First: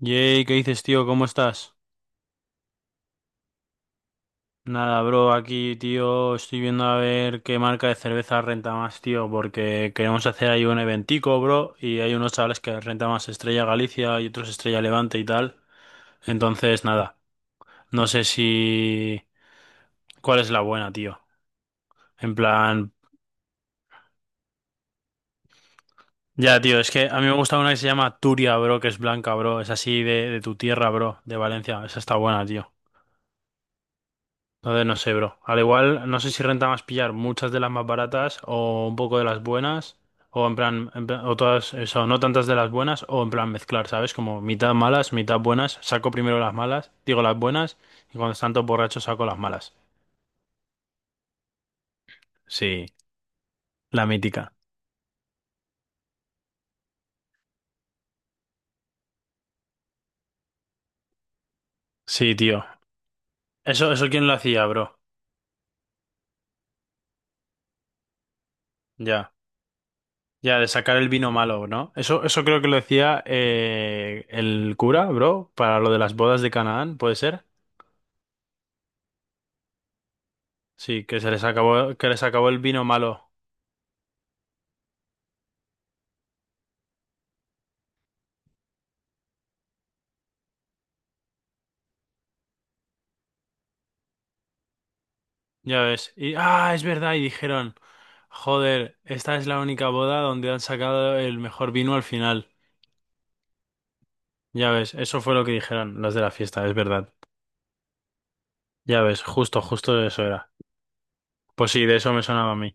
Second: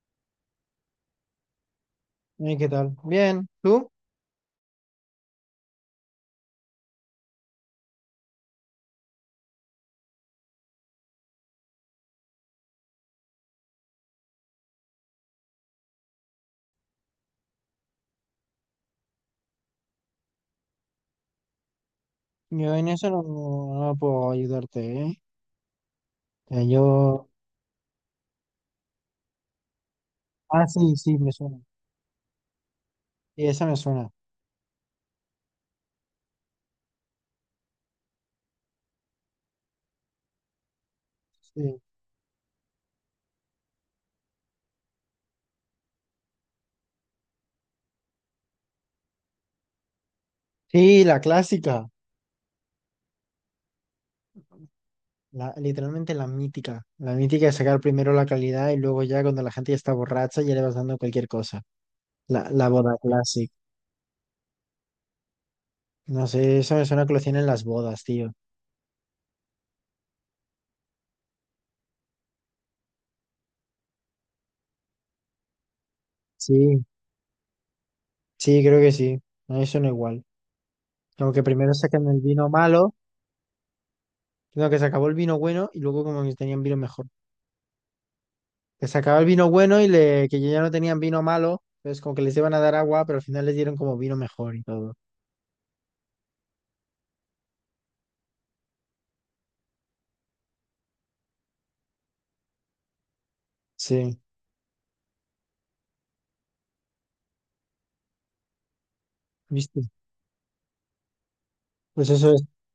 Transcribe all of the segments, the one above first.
Yay, ¿qué dices, tío? ¿Cómo estás? ¿Qué tal? Bien, ¿tú? Nada, bro, aquí, tío, estoy viendo a ver qué marca de cerveza renta más, tío, porque queremos hacer ahí un eventico, bro, y hay unos chavales que renta más Estrella Galicia y otros Estrella Levante y tal. Entonces, nada, no sé si... ¿Cuál es la buena, tío? En Yo en plan... eso no puedo ayudarte, ¿eh? O Ya, sea, tío, es que a mí yo... me gusta una que se llama Turia, bro, que es blanca, bro, es así de tu Ah, sí, tierra, sí, bro, me de suena. Valencia, esa está buena, tío. Sí, esa me suena. Entonces no sé, bro. Al igual, no sé si renta más pillar muchas de las más baratas o un poco de las buenas, o en plan, o todas, Sí. eso, no tantas de las buenas, o en plan mezclar, ¿sabes? Como mitad malas, mitad buenas, saco primero las malas, digo las buenas, y cuando están todos borrachos saco las malas. Sí, la clásica, Sí, la mítica. literalmente la mítica. La mítica de sacar primero la calidad y luego ya cuando la gente ya está borracha ya le vas dando cualquier cosa. Sí, La, tío. la boda classic. Eso quién lo hacía, bro. No sé, eso me suena que lo tienen las bodas, tío. Ya. Ya, de sacar el vino malo, ¿no? Eso creo que lo decía el cura, bro, para lo de las bodas de Sí, Canaán, ¿puede ser? sí, creo que sí. No, eso no igual. Sí, que se Como que les primero acabó, sacan que el les acabó vino el vino malo, malo. sino que se acabó el vino bueno y luego como que tenían vino mejor. Que sacaba el vino bueno y que ya no tenían vino malo, entonces como que les iban a dar agua, pero al final les dieron como vino mejor y todo. Ya ves. Y, ah, es verdad. Y dijeron, joder, esta es la única boda donde han sacado el mejor vino al final. Sí, Ya ves, eso fue lo que dijeron los de la fiesta, es verdad. Ya ves, justo, ¿viste? justo eso era. Pues sí, de Pues eso me eso es sonaba a mí.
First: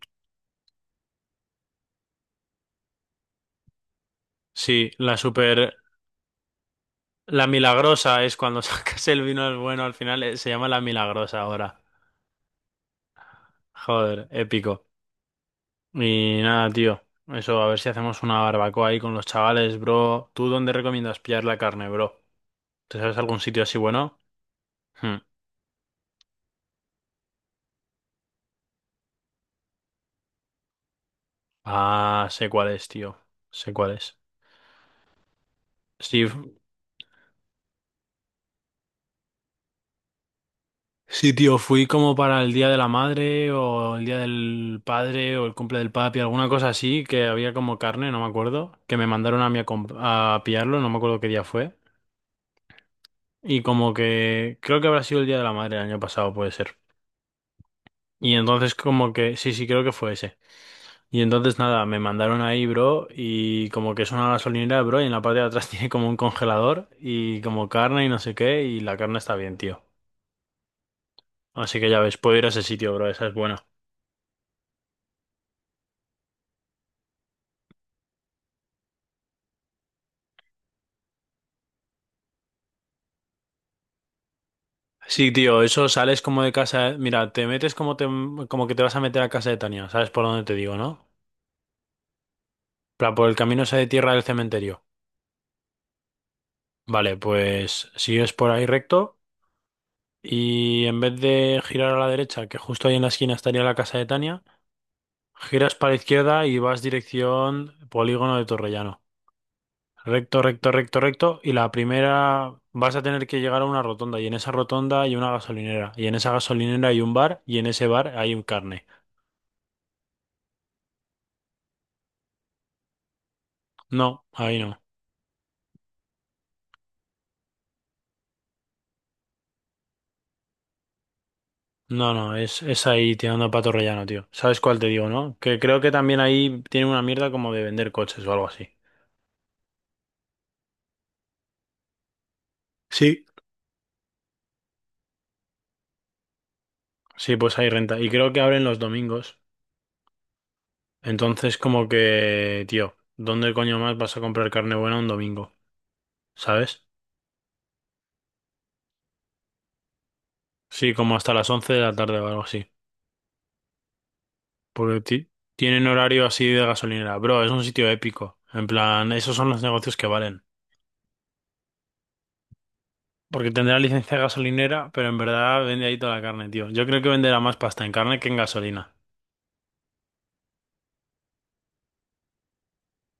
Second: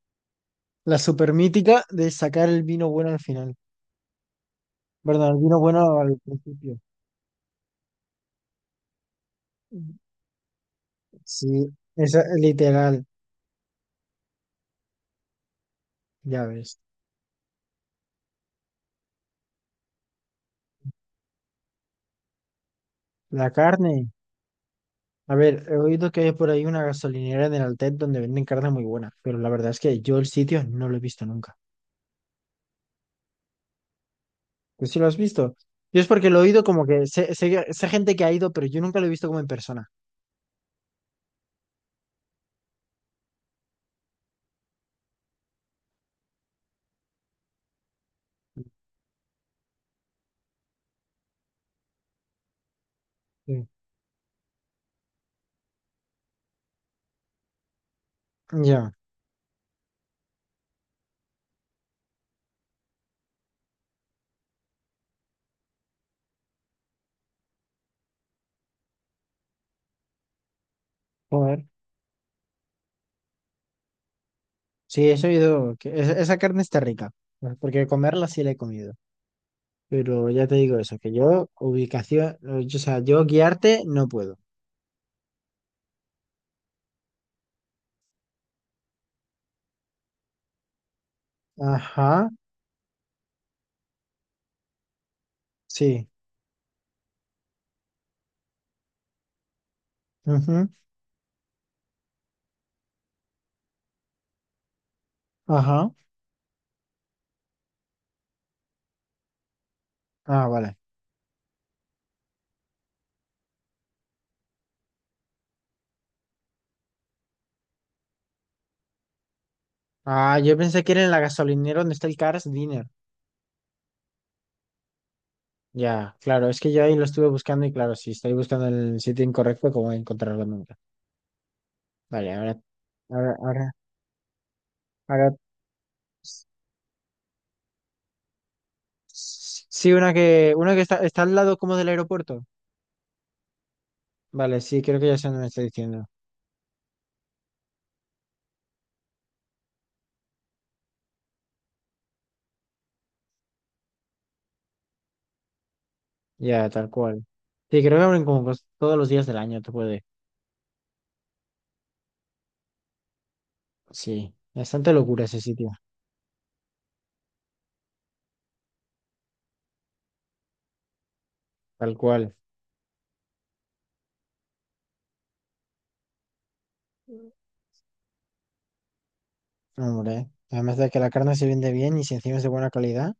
la super mítica de sacar el vino bueno al final. Sí, la Perdón, el vino super... bueno al principio. La milagrosa es cuando sacas el vino al bueno al final, se llama la milagrosa Sí, ahora. esa es literal, Joder, épico. Y ya nada, ves. tío. Eso, a ver si hacemos una barbacoa ahí con los chavales, bro. ¿Tú dónde recomiendas pillar la carne, bro? ¿Te sabes algún La sitio así carne. bueno? Hmm. A ver, he oído que hay por ahí una gasolinera en el Altet donde venden carne muy buena, pero la verdad es que yo el sitio no lo he visto nunca. Ah, sé cuál es, tío. Sé cuál es. ¿Pues sí lo has visto? Yo es Sí, porque lo he oído, como que sé, gente que ha ido, pero yo nunca lo he visto como en persona. sí, tío, fui como para el Día de la Madre o el Día del Padre o el cumple del papi, alguna cosa así, que había como carne, no me acuerdo, que me mandaron a mí a, a pillarlo, no me acuerdo qué día fue. Y Sí. como que creo que habrá sido el Día de la Madre el año pasado, puede ser. Y entonces Ya, como que, sí, sí, creo que fue ese. Y entonces nada, me mandaron ahí, bro, y como que es una gasolinera, bro, y en la parte de atrás tiene como un congelador y como carne y no sé qué, y la carne está bien, tío. joder. Así que ya ves, puedo ir a ese sitio, bro, esa es buena. Sí, eso he oído, que esa carne está rica, pues, porque comerla sí la he comido. Pero ya te digo eso, que yo ubicación, o sea, yo guiarte no puedo. Sí, tío, eso sales como de casa, ¿eh? Mira, te metes como te, como que te vas a meter a casa de Tania, ¿sabes por dónde te digo, no? Ajá, Para por el camino ese de tierra del cementerio. sí. Vale, pues sigues por ahí recto Ujú. y en vez de girar a la derecha, que justo ahí en la esquina estaría la casa de Tania, giras para Ajá. la izquierda y vas dirección Polígono de Torrellano. Recto, Ah, recto, vale. recto, recto. Y la primera vas a tener que llegar a una rotonda. Y en esa rotonda hay una gasolinera. Y en esa gasolinera hay un bar. Y en ese bar hay un carne. Ah, yo pensé que era en la gasolinera donde está el Cars Dinner. No, ahí no. Ya, claro, es que yo ahí lo estuve buscando y claro, si estoy buscando en el sitio incorrecto, ¿cómo voy a encontrarlo nunca? No, Vale, no, ahora, es ahí ahora, tirando a pato ahora, rellano, tío. ¿Sabes cuál te digo, ahora. no? Que creo que también ahí tienen una mierda como de vender coches o algo así. Sí, una que está al lado como del aeropuerto. Sí. Vale, sí, creo que ya sé dónde me está diciendo. Sí, pues hay renta. Y creo que abren los domingos. Entonces, como que, tío, ¿dónde coño más vas a comprar carne buena un domingo? Ya, ¿Sabes? tal cual. Sí, creo que abren como todos los días del año, tú puedes. Sí, como hasta las 11 de la tarde o algo así. Sí, bastante Porque locura ese sitio, tienen horario así de gasolinera. Bro, es un sitio épico. En plan, esos son los negocios que valen. tal cual. Porque tendrá licencia de gasolinera, pero en verdad vende ahí toda la carne, tío. Yo creo que venderá más pasta en carne que en gasolina. Hombre, además de que la carne se vende bien y si encima es de buena calidad.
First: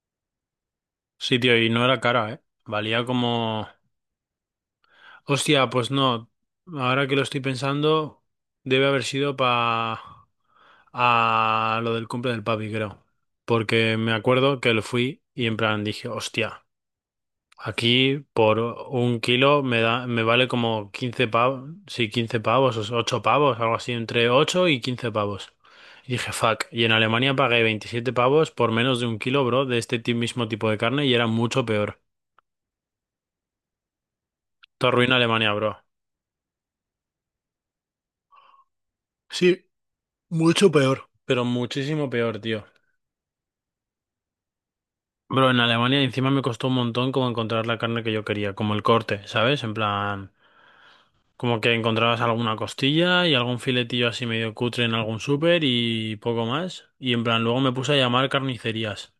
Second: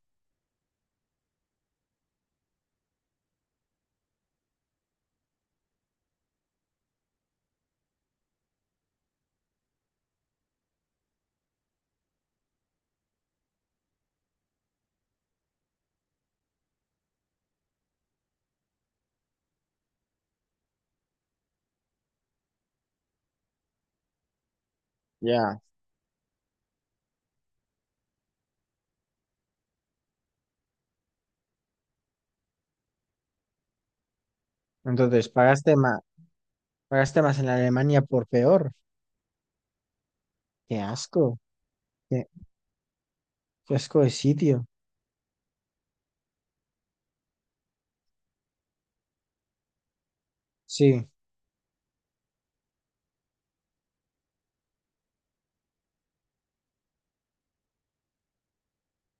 Sí, tío, y no era cara, ¿eh? Valía como... Hostia, pues no. Ahora que lo estoy pensando, debe haber sido pa... a lo del cumple del papi, creo. Porque me acuerdo que lo fui y en plan dije, hostia. Aquí por un kilo me da, me vale como 15 pavos, sí, 15 pavos, o 8 pavos, algo así, entre 8 y 15 pavos. Ya. Y dije, fuck, y en Alemania pagué 27 pavos por menos de un kilo, bro, de este mismo tipo de carne y era mucho peor. Te arruina Entonces, Alemania, bro. pagaste más en Alemania por peor. Sí, mucho Qué peor. asco, Pero muchísimo qué, peor, tío. qué asco de sitio. Bro, en Alemania encima me costó un montón como encontrar la carne que yo quería, como el corte, ¿sabes? En plan... Sí, Como que encontrabas alguna costilla y algún filetillo así medio cutre en algún súper y poco más. Y en plan, luego me puse a llamar carnicerías.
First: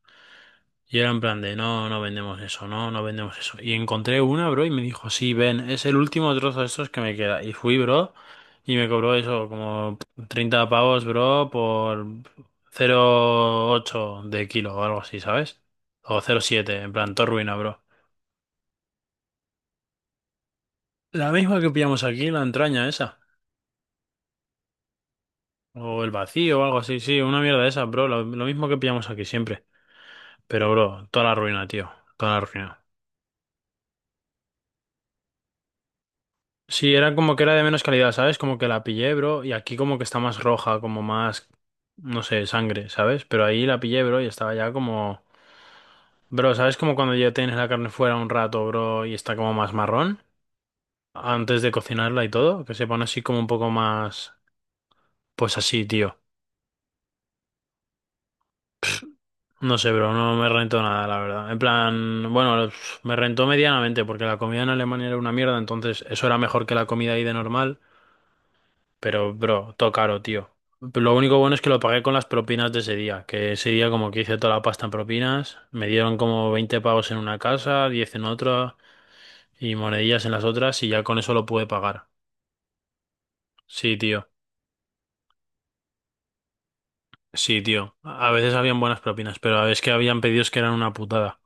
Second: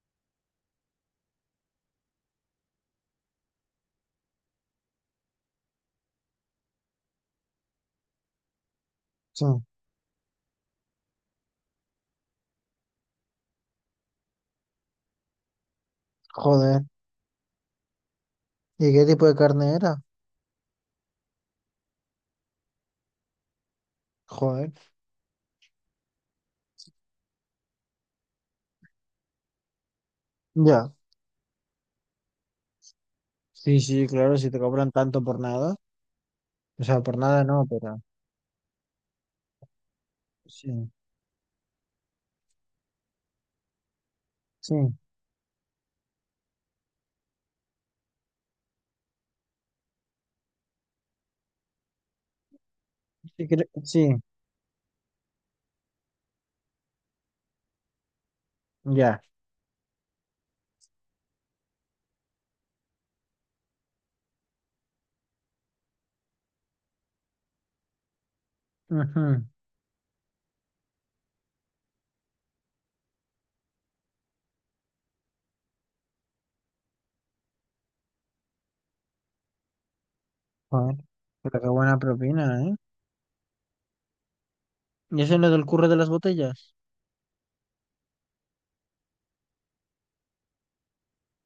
Y era en plan de, no, no vendemos eso, no, no vendemos eso. Y encontré una, bro, y me dijo, sí, ven, es el último trozo de estos que me queda. Y fui, bro, y me cobró sí, eso, como 30 pavos, bro, por 0,8 de kilo o algo así, ¿sabes? O 0,7 joder. en plan, todo ruina, bro. ¿Y qué tipo de carne era? La misma que pillamos aquí, la entraña esa. Joder. O el vacío o algo así, sí, una mierda de esas, bro. Lo mismo que pillamos aquí siempre. Pero, Ya. bro, toda la ruina, tío. Toda la ruina. Sí, sí, claro, si te cobran tanto por nada. O Sí, sea, era por como que nada era de no, menos pero calidad, ¿sabes? Como que la pillé, bro. Y aquí como que está más roja, sí, como más, no sé, sangre, ¿sabes? Pero ahí la pillé, bro, y estaba ya sí. como... Bro, ¿sabes? Como cuando ya tienes la carne fuera un rato, bro, y está como más marrón. Antes de cocinarla y todo. Que se pone así como un Sí, poco sí, más... Pues así, tío. ya. No sé, bro, no me rentó nada, la verdad. En plan, bueno, me rentó medianamente porque la comida en Alemania era una mierda, entonces eso era mejor que la comida ahí de normal, pero, Ujú. bro, todo caro, tío. Lo único bueno es que lo pagué con las propinas de ese día, que ese día como que hice toda la pasta en propinas, me dieron como 20 pavos en una casa, 10 en otra y monedillas en las otras y Joder, ya con eso lo pero pude qué buena pagar. propina, ¿eh? Sí, tío, ¿Y eso es lo del curro de las botellas? sí, tío. A veces habían buenas propinas, pero a veces que habían pedidos que eran una putada.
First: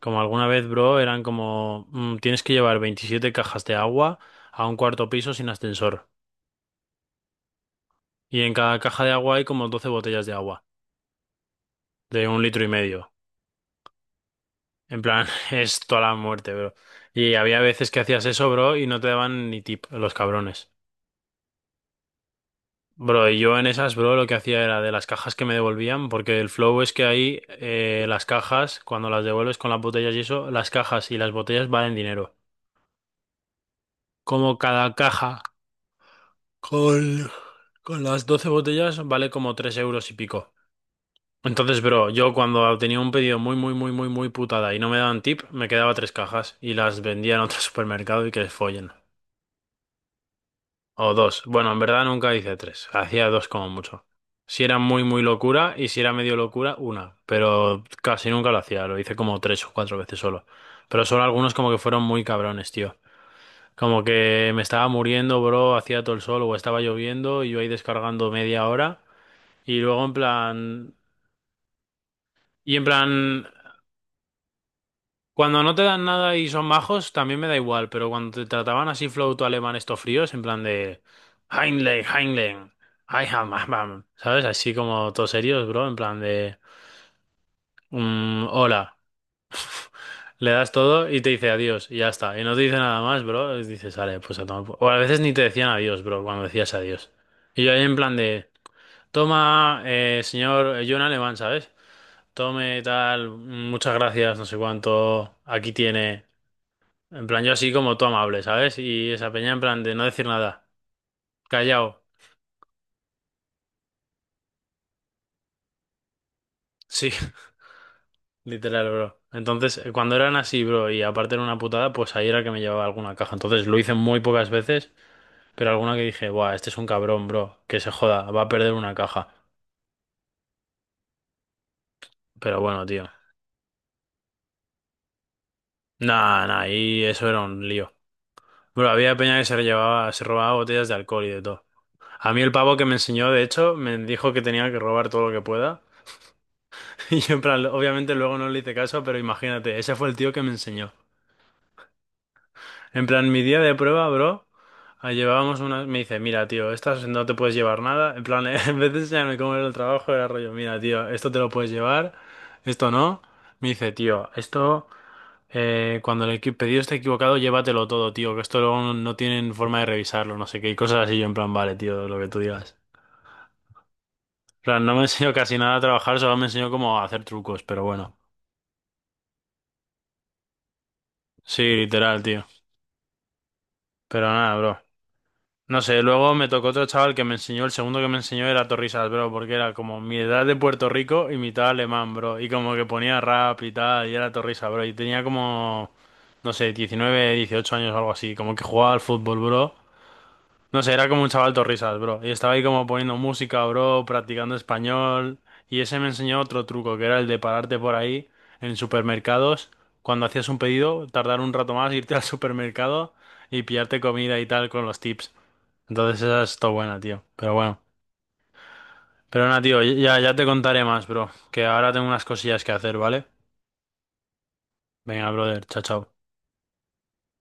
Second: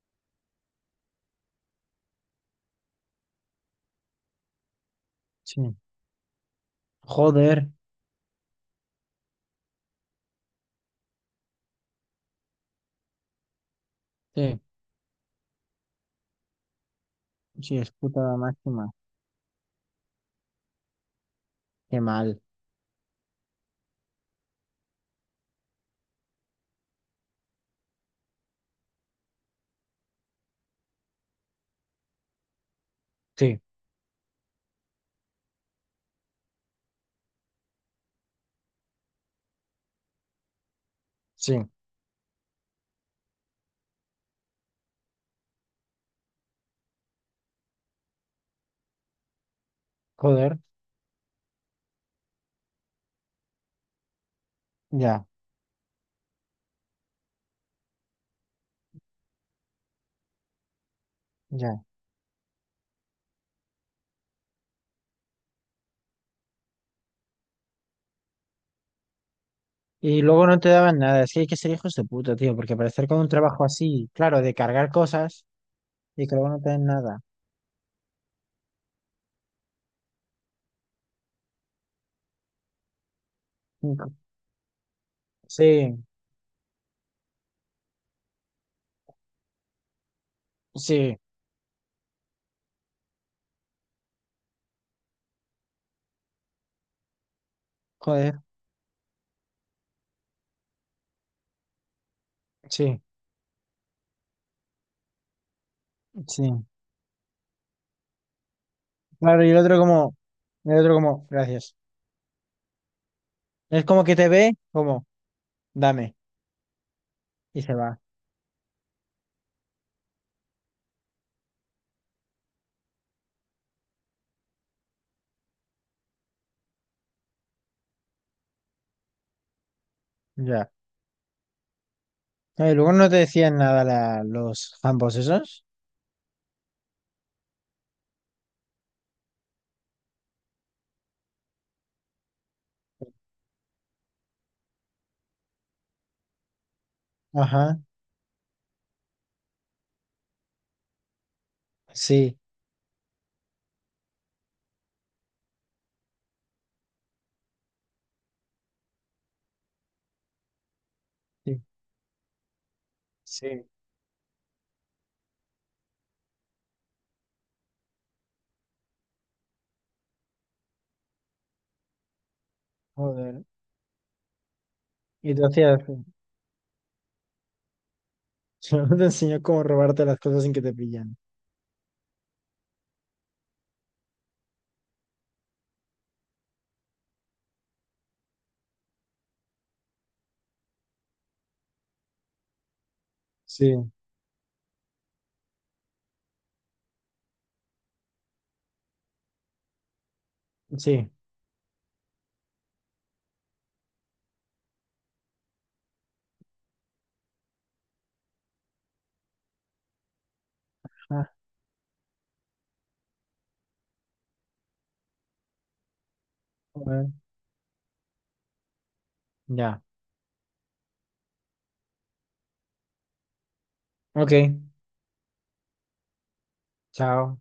Como alguna vez, bro, eran como, tienes que llevar 27 cajas de agua a un cuarto piso sin Sí. ascensor. Joder, Y en cada caja de agua hay como 12 botellas de agua, de un litro y medio. sí, En plan, es toda la muerte, bro. Y había sí, veces es que puta hacías eso, bro, y máxima. no te daban ni tip, los cabrones. Qué mal. Bro, y yo en esas, bro, lo que hacía era de las cajas que me devolvían, porque el flow es que ahí las cajas, cuando las devuelves con las botellas y eso, las cajas y las botellas valen dinero. Sí, Como cada caja, Con, con las 12 botellas, vale como 3 euros y pico. sí, Entonces, bro, yo cuando tenía un pedido muy, muy, muy, muy, muy putada y no me daban tip, me quedaba tres cajas y las vendía en otro supermercado y que les follen. joder, O dos. Bueno, en verdad nunca hice tres. Hacía dos como mucho. Si era muy, muy ya, locura y si era medio locura, una. Pero casi nunca lo hacía. Lo hice como tres o cuatro veces solo. Pero solo algunos como que ya. fueron muy cabrones, tío. Como que me estaba muriendo, bro, hacía todo el sol o estaba lloviendo y yo ahí descargando media hora. Y luego en Y luego no te plan... daban nada, es que hay que ser hijos de puta, tío, porque Y en aparecer con un plan, trabajo así, claro, de cargar cosas cuando no te dan y que nada y luego no son te den majos, nada. también me da igual, pero cuando te trataban así flauto alemán estos fríos, en plan de... Heinlein, Heinlein, I am, am, am", ¿sabes? Así como todos serios, bro, en Sí, plan de... "Mm, hola. Le das todo sí, y te dice adiós y ya está. Y no te dice nada más, bro. Y dices, vale, pues a tomar por-". O a veces ni te decían adiós, bro, cuando decías adiós. Y yo ahí en plan joder, de... Toma, señor, yo en alemán, ¿sabes? Tome, sí, tal, muchas gracias, no sé cuánto, aquí tiene. sí. En plan, yo así como tú amable, ¿sabes? Y esa Claro, y peña el en otro plan de no como, decir nada, el otro como, gracias. callao. Es como que te ve como, dame. Sí, Y se va, literal, bro. Entonces, cuando eran así, bro, y aparte era una putada, pues ahí era que me llevaba alguna caja. Entonces lo hice muy pocas veces, pero alguna que dije, buah, este es un cabrón, bro, que se joda, va a perder una caja. ya. Pero No, y bueno, luego tío. no te decían nada, los ambos esos. Nah, nah, y eso era un lío. Bro, había peña que se llevaba, se robaba botellas de alcohol y de todo. A mí el pavo que me enseñó, de hecho, me dijo que tenía que robar todo lo que pueda. Y yo, en plan, Ajá, obviamente luego no le hice caso, pero imagínate, ese fue el tío que me enseñó. sí, En plan, mi día de prueba, bro, llevábamos una... Me dice, mira, tío, estas no te puedes llevar nada. En plan, en vez de enseñarme cómo era el trabajo, era rollo, mira, tío, esto te lo sí, puedes llevar, esto no. sí, Me dice, tío, esto, cuando el pedido esté equivocado, llévatelo todo, tío, que esto luego no, no tienen forma de revisarlo, no sé qué, y cosas así. Yo, en plan, vale, tío, lo que tú digas. joder. Plan, no me enseñó Y tú casi nada a hacías, trabajar, solo me enseñó cómo hacer trucos, pero bueno. solo te enseñó cómo robarte las cosas sin que te pillan. Sí, literal, tío. Pero nada, bro. No sé, luego me tocó otro chaval que me enseñó, el segundo que me enseñó era Torrisas, bro, porque era como mi edad de Puerto Rico y mitad alemán, bro. Y como que ponía rap y Sí, tal, y era Torrisas, bro. Y tenía como, no sé, 19, 18 años o algo así, como que jugaba al fútbol, bro. No sé, era sí, como un chaval risas, bro. Y estaba ahí como poniendo música, bro, practicando español. Y ese me enseñó otro truco, que era el de pararte por ahí en supermercados. Cuando hacías un pedido, ah, tardar un rato más, irte al supermercado y pillarte comida y tal con los tips. Entonces esa es todo buena, joder, tío. Pero bueno. Pero nada, tío, ya. ya, ya te contaré más, bro. Que ahora tengo unas cosillas que hacer, ¿vale? Ok, Venga, brother, chao, chao. chao.